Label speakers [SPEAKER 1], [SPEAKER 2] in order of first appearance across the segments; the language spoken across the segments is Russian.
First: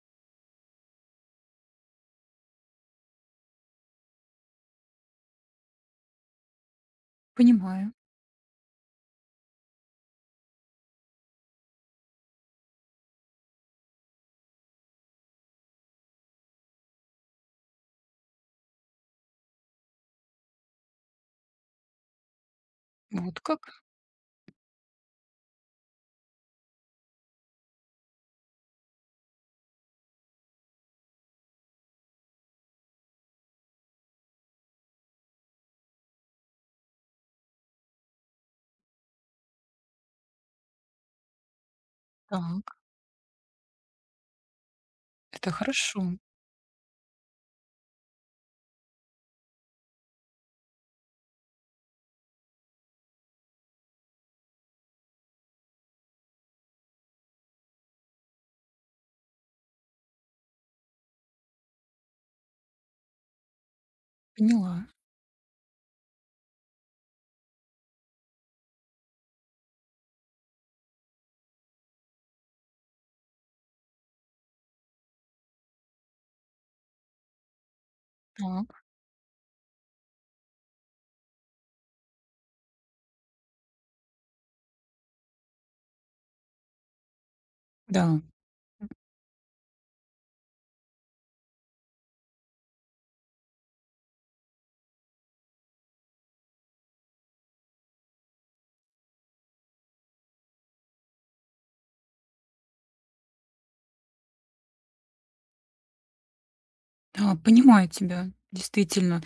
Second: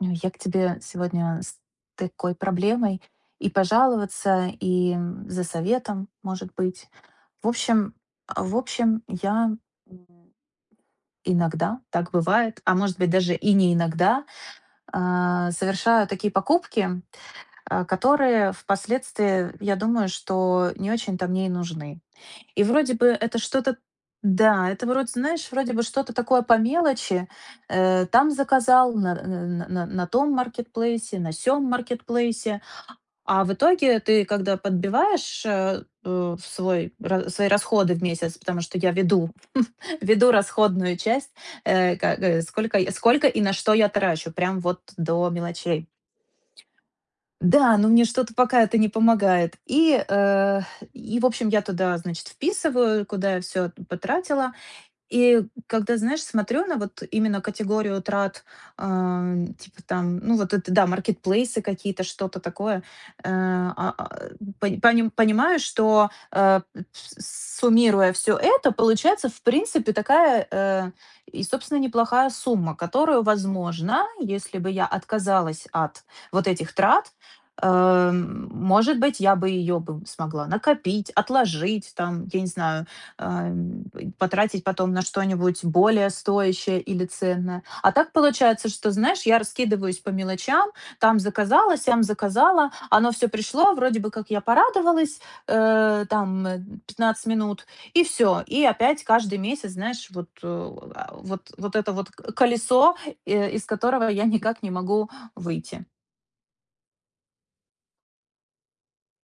[SPEAKER 1] Ну, я к тебе сегодня с такой проблемой и пожаловаться, и за советом, может быть. В
[SPEAKER 2] Понимаю.
[SPEAKER 1] общем, я м, иногда, так бывает, а может быть даже и не иногда, совершаю такие покупки, которые впоследствии, я думаю, что не очень-то мне и нужны. И вроде бы
[SPEAKER 2] Вот
[SPEAKER 1] это что-то
[SPEAKER 2] как.
[SPEAKER 1] да, это вроде, знаешь, вроде бы что-то такое по мелочи. Там заказал, на том маркетплейсе, на сём маркетплейсе. А в итоге ты, когда подбиваешь, в свой ра свои расходы в месяц, потому что я веду веду расходную часть,
[SPEAKER 2] Так,
[SPEAKER 1] сколько и на что я трачу, прям вот до
[SPEAKER 2] это
[SPEAKER 1] мелочей.
[SPEAKER 2] хорошо.
[SPEAKER 1] Да, но мне что-то пока это не помогает. И, в общем, я туда, значит, вписываю, куда я всё потратила. И когда, знаешь, смотрю на вот именно категорию трат, типа там, ну вот это, да, маркетплейсы какие-то, что-то такое, э, а, а,
[SPEAKER 2] Поняла.
[SPEAKER 1] понимаю, что суммируя все это, получается, в принципе, и, собственно, неплохая сумма, которую, возможно, если бы я отказалась от вот этих трат,
[SPEAKER 2] Так,
[SPEAKER 1] может быть, я бы ее бы смогла накопить, отложить, там, я не знаю, ам, потратить потом на что-нибудь более стоящее или ценное. А так
[SPEAKER 2] да.
[SPEAKER 1] получается, что, знаешь, я раскидываюсь по мелочам, там заказала, сям заказала, оно все пришло, вроде бы как я порадовалась, э, там э, 15 минут, и все. И опять каждый месяц, знаешь, вот это вот колесо, из которого я никак не могу выйти.
[SPEAKER 2] Да, понимаю тебя. Действительно,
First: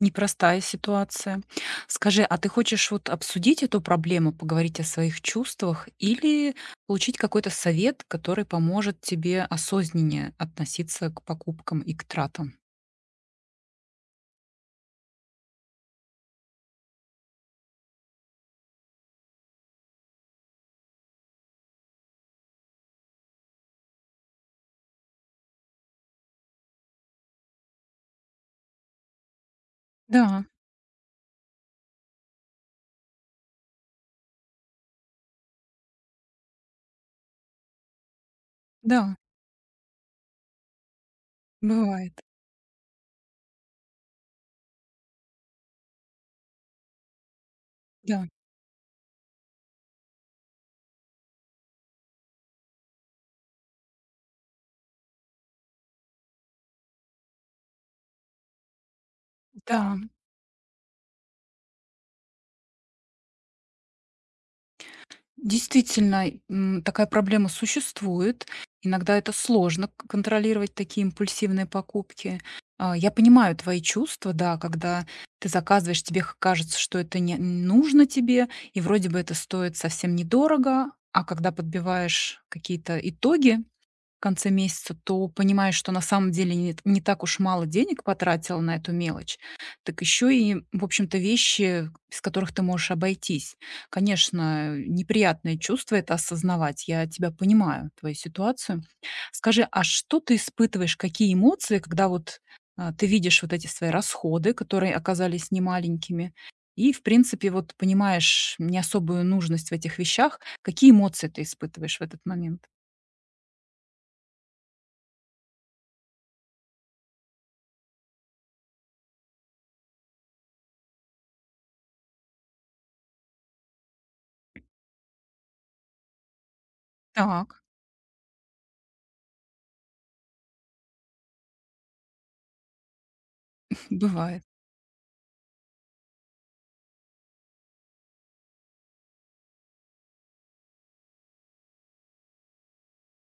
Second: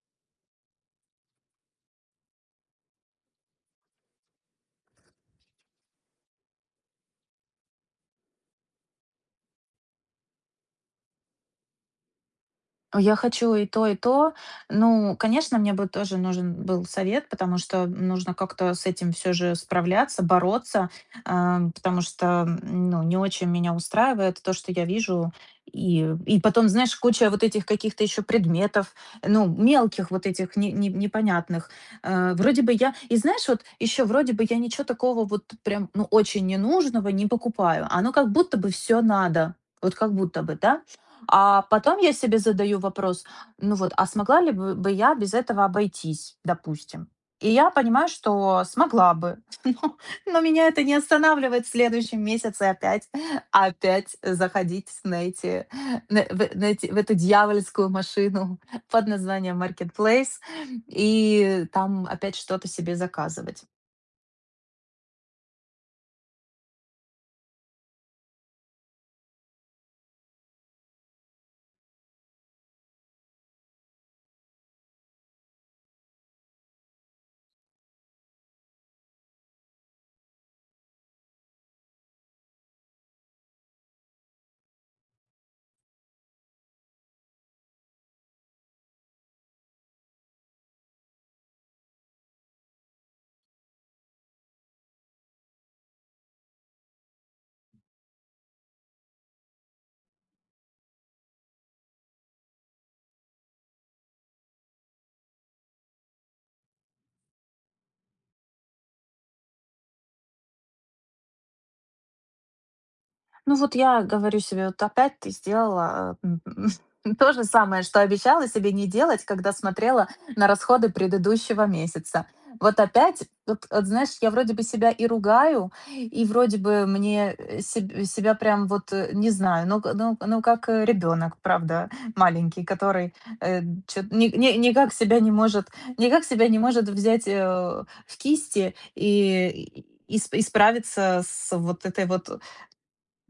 [SPEAKER 2] непростая ситуация. Скажи, а ты хочешь вот обсудить эту проблему, поговорить о своих чувствах или получить какой-то совет, который поможет тебе осознаннее относиться к покупкам и к тратам?
[SPEAKER 1] Ой, я хочу и то, и то. Ну, конечно, мне бы тоже нужен был совет, потому что нужно как-то с этим все же справляться, бороться, потому что, ну, не очень меня устраивает то, что я вижу. И, потом, знаешь, куча вот этих каких-то еще предметов, ну, мелких вот
[SPEAKER 2] Да,
[SPEAKER 1] этих непонятных. Вроде бы я, и знаешь, вот еще вроде бы я ничего такого вот прям, ну, очень ненужного не покупаю. Оно как будто бы все
[SPEAKER 2] да,
[SPEAKER 1] надо. Вот как будто бы, да? А потом я
[SPEAKER 2] бывает.
[SPEAKER 1] себе задаю вопрос, ну вот, а смогла ли бы я без этого обойтись, допустим? И я понимаю,
[SPEAKER 2] Да,
[SPEAKER 1] что смогла бы, но, но меня это не останавливает в следующем месяце опять заходить с- на, эти, на- в, на эти- в эту дьявольскую машину под названием
[SPEAKER 2] да.
[SPEAKER 1] Marketplace и там опять что-то себе заказывать.
[SPEAKER 2] Действительно, такая проблема существует. Иногда это сложно контролировать такие импульсивные покупки. Я понимаю твои чувства, да, когда ты заказываешь, тебе кажется, что это не нужно тебе, и вроде бы это стоит совсем недорого, а когда подбиваешь какие-то итоги в конце месяца, то понимаешь, что на самом деле не так уж мало денег потратила на эту мелочь, так еще и, в общем-то, вещи, без которых ты можешь обойтись. Конечно, неприятное чувство это осознавать, я тебя понимаю, твою ситуацию. Скажи, а что ты испытываешь, какие эмоции, когда вот ты видишь вот эти свои расходы, которые оказались немаленькими, и, в принципе, вот понимаешь не особую нужность в этих вещах, какие эмоции ты испытываешь в этот момент?
[SPEAKER 1] Ну вот я говорю себе, вот опять ты сделала то же самое, что обещала себе не делать, когда смотрела на расходы предыдущего месяца. Вот опять, вот, знаешь, я вроде бы себя и ругаю, и вроде бы мне
[SPEAKER 2] Так.
[SPEAKER 1] себя прям вот, не знаю, ну, ну, ну как ребенок, правда, маленький, который э, чё- ни-
[SPEAKER 2] Бывает.
[SPEAKER 1] ни- никак себя не может, никак себя не может взять в кисти и справиться с вот этой вот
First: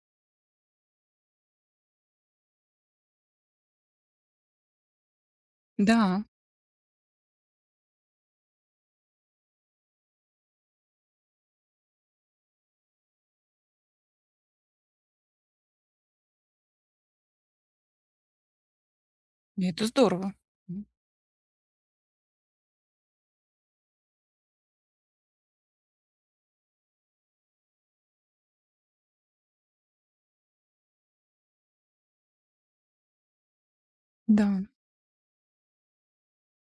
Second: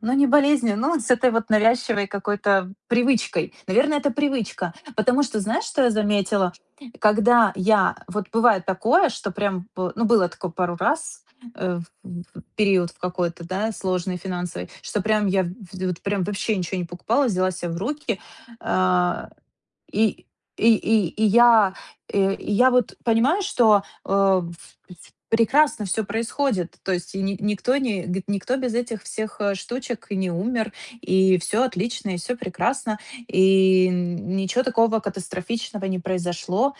[SPEAKER 1] ну, не болезнью, но с этой вот навязчивой какой-то привычкой. Наверное, это привычка. Потому что знаешь, что я
[SPEAKER 2] Да,
[SPEAKER 1] заметила? Когда я вот бывает такое, что прям, б ну, было такое пару раз, в период в какой-то, да, сложный финансовый, что прям я в вот прям вообще ничего не покупала, взяла себя в руки. А,
[SPEAKER 2] и это
[SPEAKER 1] и
[SPEAKER 2] здорово.
[SPEAKER 1] и
[SPEAKER 2] М,
[SPEAKER 1] и и я, и я вот понимаю, что, э, в прекрасно все происходит. То есть и ни никто не г никто без этих всех, штучек и не умер, и все отлично, и все прекрасно, и н
[SPEAKER 2] да,
[SPEAKER 1] ничего такого катастрофичного не произошло.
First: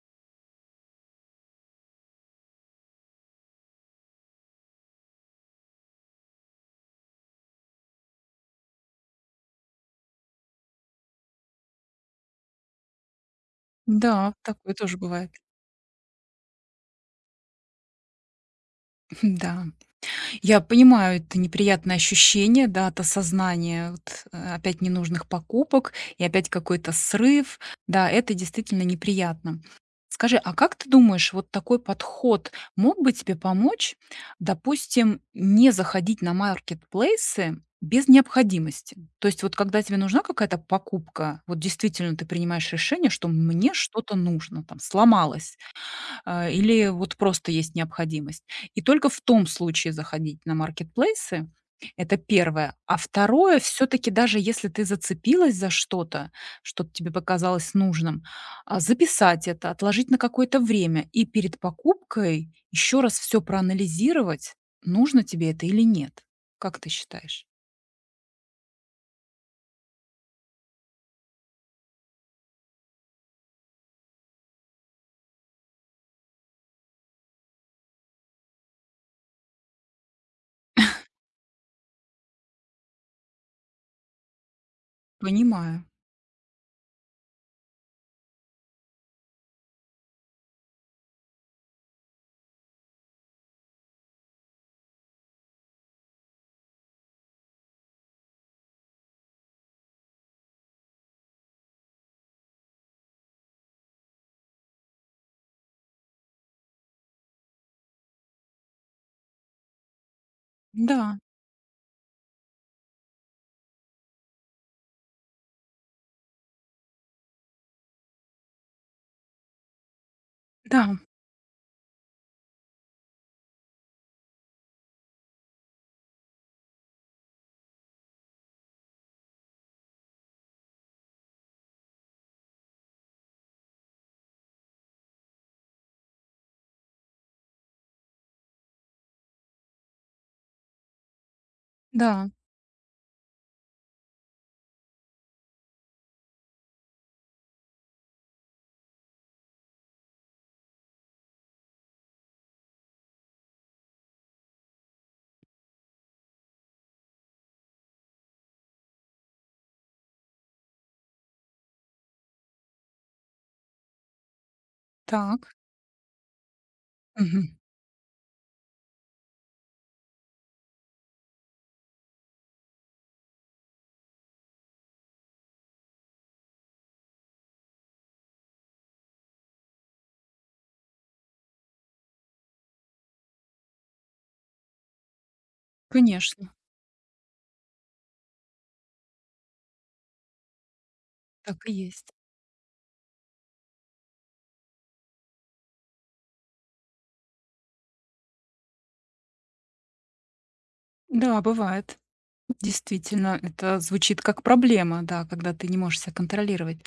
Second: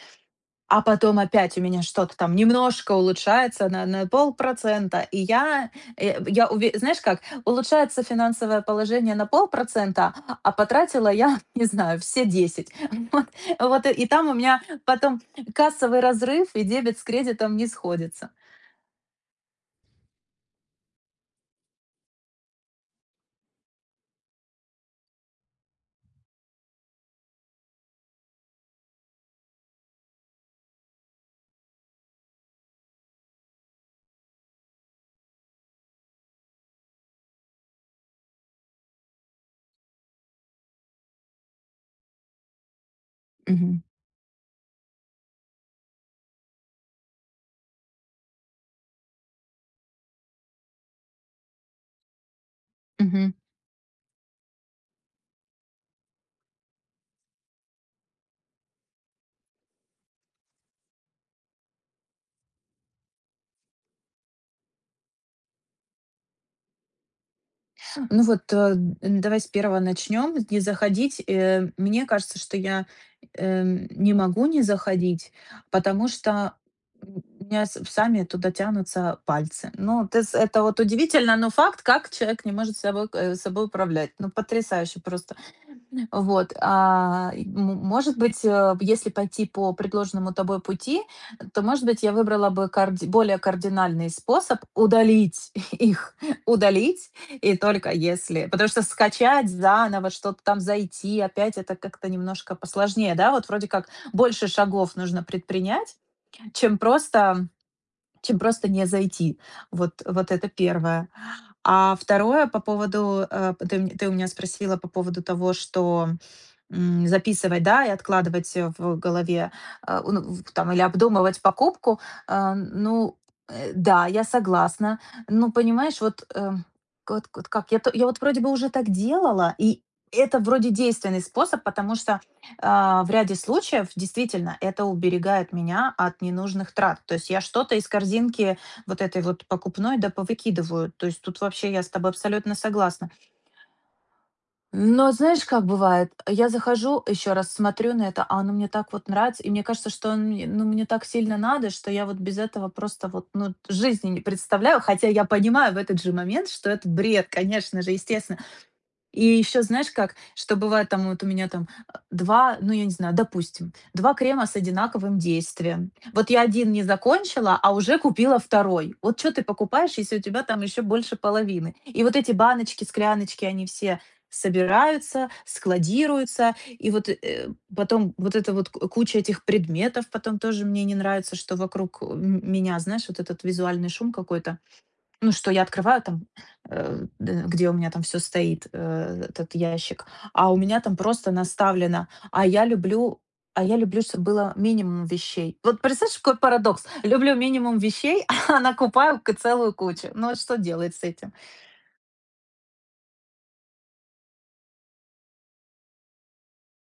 [SPEAKER 1] А потом опять у меня что-то там немножко улучшается на полпроцента, и я, э, я уве знаешь как, улучшается финансовое положение на полпроцента, а потратила я, не знаю, все десять. Вот вот, и там
[SPEAKER 2] да,
[SPEAKER 1] у меня
[SPEAKER 2] такое тоже
[SPEAKER 1] потом
[SPEAKER 2] бывает.
[SPEAKER 1] кассовый разрыв, и дебет с кредитом не сходится.
[SPEAKER 2] Да. Я понимаю это неприятное ощущение, да, от осознания вот, опять ненужных покупок и опять какой-то срыв. Да, это действительно неприятно. Скажи, а как ты думаешь, вот такой подход мог бы тебе помочь, допустим, не заходить на маркетплейсы без необходимости? То есть вот когда тебе нужна какая-то покупка, вот действительно ты принимаешь решение, что мне
[SPEAKER 1] Мгм.
[SPEAKER 2] что-то нужно, там сломалось, или вот просто есть необходимость. И только в том случае заходить на маркетплейсы. Это первое. А
[SPEAKER 1] Мгм.
[SPEAKER 2] второе, все таки даже если ты зацепилась за что-то, что тебе показалось нужным, записать это, отложить на какое-то время и перед покупкой еще раз все проанализировать, нужно тебе это или нет. Как ты считаешь?
[SPEAKER 1] Ну вот, давай с первого начнем. Не заходить. Мне кажется, что я не могу не заходить, потому что у меня сами туда тянутся пальцы. Ну, ты это вот удивительно, но факт, как человек не может собой управлять. Ну, потрясающе просто.
[SPEAKER 2] Понимаю.
[SPEAKER 1] Вот, может быть, если пойти по предложенному тобой пути, то, может быть, я выбрала бы карди более кардинальный способ удалить их, удалить, и только если потому что скачать заново, что-то там зайти, опять это как-то немножко посложнее, да? Вот вроде как больше шагов нужно предпринять, чем просто чем просто не зайти. Вот, это первое.
[SPEAKER 2] Да,
[SPEAKER 1] А второе по поводу, ты у меня спросила по поводу того, что записывать, да, и откладывать в голове, ну, там, или
[SPEAKER 2] да,
[SPEAKER 1] обдумывать покупку. Ну, да, я согласна. Ну, понимаешь, вот, как, я вот вроде бы уже так делала, и это вроде действенный способ, потому что в ряде случаев действительно это уберегает меня от ненужных трат. То есть я что-то из корзинки вот этой вот покупной да повыкидываю. То есть тут вообще я с тобой
[SPEAKER 2] да,
[SPEAKER 1] абсолютно согласна. Но знаешь, как бывает, я захожу, еще раз смотрю на это, а оно мне так вот нравится, и мне кажется, что ну, мне так сильно надо, что я вот без этого просто вот, ну, жизни не представляю, хотя я понимаю в этот же момент, что это бред, конечно же, естественно, и еще знаешь как, что бывает там вот у меня там 2, ну я не знаю, допустим, 2 крема с одинаковым
[SPEAKER 2] так.
[SPEAKER 1] действием. Вот я один не
[SPEAKER 2] Мгм.
[SPEAKER 1] закончила, а уже купила второй. Вот что ты покупаешь, если у тебя там еще больше половины? И вот эти баночки, скляночки, они все собираются, складируются, и вот, потом вот эта вот к куча этих предметов потом тоже мне не нравится, что вокруг, меня, знаешь, вот этот визуальный шум какой-то. Ну, что я открываю там,
[SPEAKER 2] Конечно,
[SPEAKER 1] э, д где у меня там все стоит, этот ящик, а у меня там просто
[SPEAKER 2] так и
[SPEAKER 1] наставлено,
[SPEAKER 2] есть.
[SPEAKER 1] а я люблю, чтоб было минимум вещей. Вот представляешь, какой парадокс? Люблю минимум вещей, а накупаю к целую кучу. Ну, вот что делать с этим?
[SPEAKER 2] Да, бывает. Действительно, это звучит как проблема, да, когда ты не можешь себя контролировать.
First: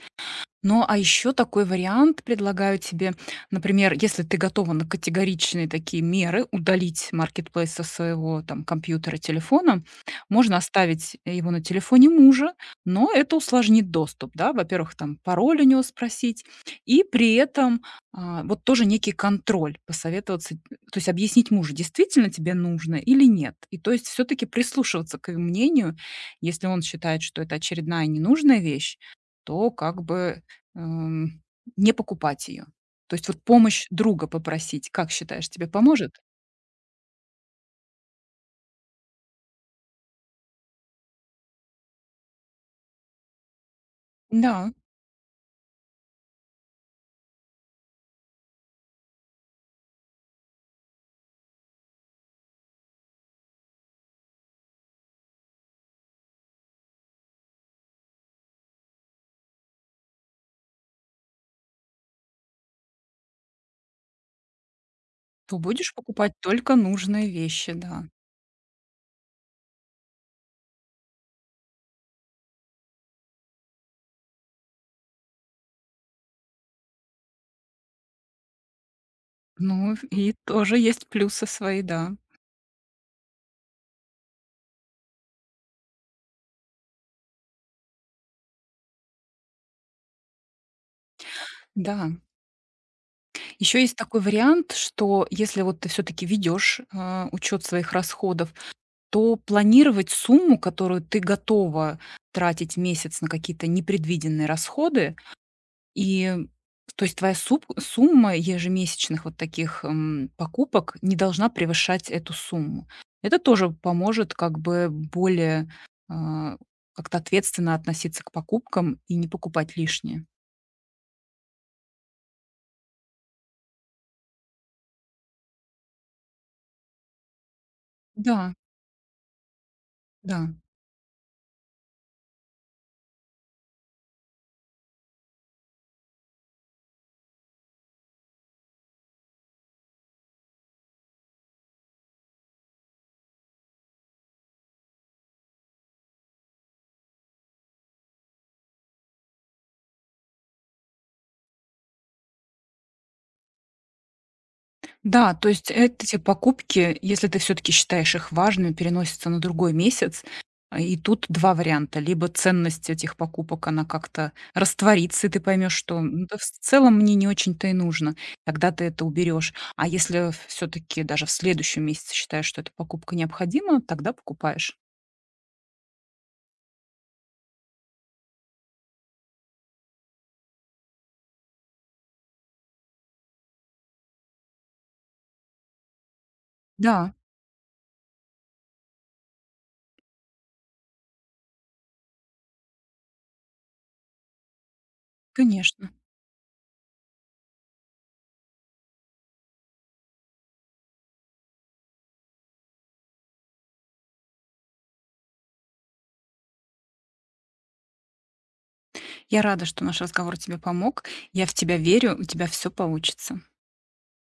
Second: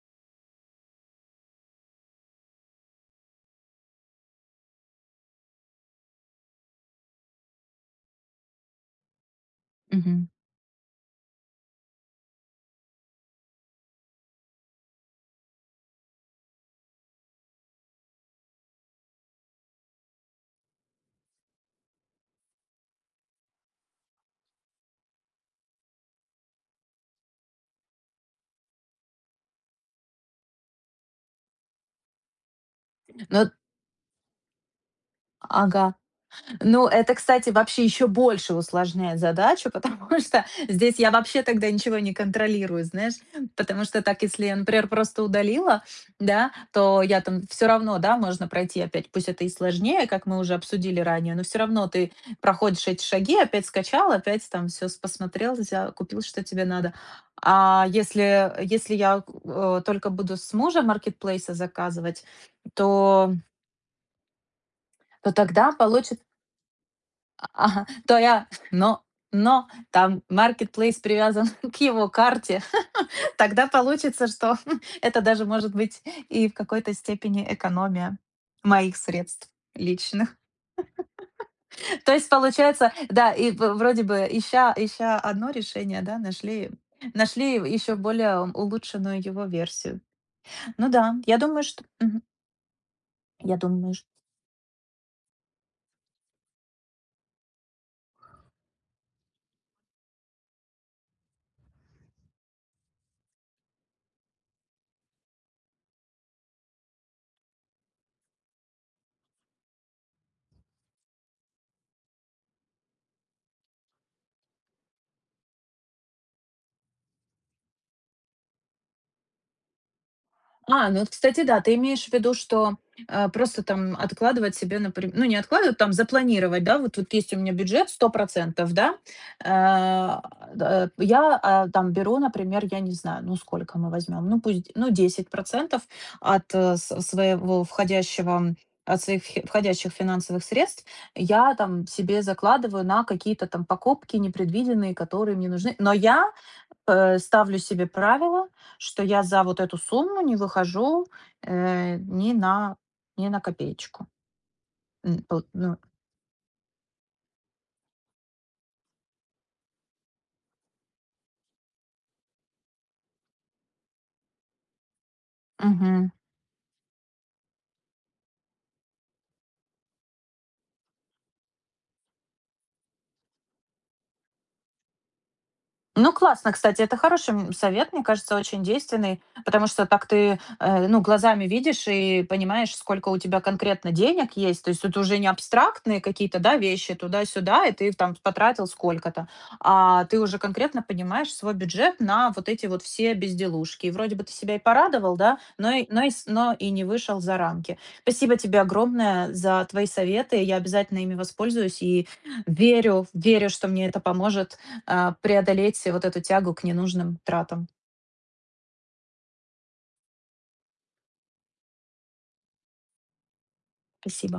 [SPEAKER 2] Ну, а еще такой вариант предлагаю тебе. Например, если ты готова на категоричные такие меры удалить маркетплейс со своего там компьютера, телефона,
[SPEAKER 1] Мгм.
[SPEAKER 2] можно оставить его на телефоне мужа, но это усложнит доступ, да. Во-первых, там пароль у него спросить, и при этом, вот тоже некий контроль, посоветоваться, то есть объяснить мужу, действительно тебе нужно или нет. И то есть все-таки прислушиваться к его мнению. Если он считает, что это очередная ненужная вещь, то как бы Эм, не покупать ее. То есть
[SPEAKER 1] Ну,
[SPEAKER 2] вот помощь друга попросить, как считаешь, тебе
[SPEAKER 1] ага.
[SPEAKER 2] поможет?
[SPEAKER 1] Ну, это, кстати, вообще еще больше усложняет задачу, потому что здесь я вообще тогда ничего не контролирую, знаешь. Потому что так, если я,
[SPEAKER 2] Да,
[SPEAKER 1] например, просто удалила, да, то я там все равно, да, можно пройти опять, пусть это и сложнее, как мы уже обсудили ранее, но все равно ты проходишь эти шаги, опять скачал, опять там все посмотрел, взял, купил, что тебе надо. А если я только буду с мужа маркетплейса заказывать, то, то
[SPEAKER 2] то
[SPEAKER 1] тогда
[SPEAKER 2] будешь
[SPEAKER 1] получится.
[SPEAKER 2] покупать только нужные вещи,
[SPEAKER 1] Ага,
[SPEAKER 2] да.
[SPEAKER 1] то я но там marketplace привязан к его карте. Тогда получится, что это даже может быть и в какой-то степени экономия моих средств
[SPEAKER 2] Ну, и
[SPEAKER 1] личных.
[SPEAKER 2] тоже есть плюсы свои,
[SPEAKER 1] То
[SPEAKER 2] да.
[SPEAKER 1] есть получается, да, и в вроде бы ища одно решение, да, нашли еще более улучшенную его версию. Ну да, я думаю, что
[SPEAKER 2] Да.
[SPEAKER 1] мгм. Я
[SPEAKER 2] Еще
[SPEAKER 1] думаю.
[SPEAKER 2] есть такой вариант, что если вот ты все таки ведешь учет своих расходов, то планировать сумму, которую ты готова тратить в месяц на какие-то непредвиденные расходы. И то есть твоя суп сумма ежемесячных вот таких, покупок не должна превышать эту сумму. Это тоже поможет как бы более, а, как-то ответственно относиться к покупкам и не покупать лишнее.
[SPEAKER 1] Ну вот, кстати, да, ты имеешь в виду, что, просто там откладывать себе, например, ну, не откладывать, там запланировать, да, вот, есть у меня бюджет 100,
[SPEAKER 2] Да,
[SPEAKER 1] да, э,
[SPEAKER 2] да.
[SPEAKER 1] да, я, там беру, например, я не знаю, ну, сколько мы возьмем, ну, пусть, ну, 10% от, э, с своего входящего от своих фи входящих финансовых средств я там себе закладываю на какие-то там покупки непредвиденные, которые мне нужны. Но я. Ставлю себе правило, что я за вот эту сумму не выхожу, э, ни на ни на копеечку. М,
[SPEAKER 2] Да,
[SPEAKER 1] пол
[SPEAKER 2] то есть
[SPEAKER 1] Ну,
[SPEAKER 2] эти покупки, если ты все таки считаешь их важными, переносятся на другой месяц. А и тут 2 варианта: либо ценность этих покупок, она как-то растворится, и ты поймешь, что,
[SPEAKER 1] мгм.
[SPEAKER 2] да, в целом мне не очень-то и нужно. Тогда ты это уберешь. А если все таки даже в следующем месяце считаешь, что эта покупка необходима, тогда покупаешь.
[SPEAKER 1] Ну, классно, кстати, это хороший, совет, мне кажется, очень действенный, потому что так ты, ну, глазами видишь и понимаешь, сколько у тебя конкретно денег есть. То есть это уже не абстрактные какие-то, да, вещи
[SPEAKER 2] Да,
[SPEAKER 1] туда-сюда, и ты там потратил сколько-то, а ты уже конкретно понимаешь свой бюджет на вот эти вот все безделушки. И вроде бы ты себя и порадовал, да, но и,
[SPEAKER 2] конечно.
[SPEAKER 1] но и, с- но и не вышел за рамки. Спасибо тебе огромное за твои советы. Я обязательно ими воспользуюсь и верю, что мне это поможет преодолеть вот эту тягу к ненужным тратам.
[SPEAKER 2] Я рада, что наш разговор тебе помог. Я в тебя верю, у тебя все получится.
[SPEAKER 1] Спасибо.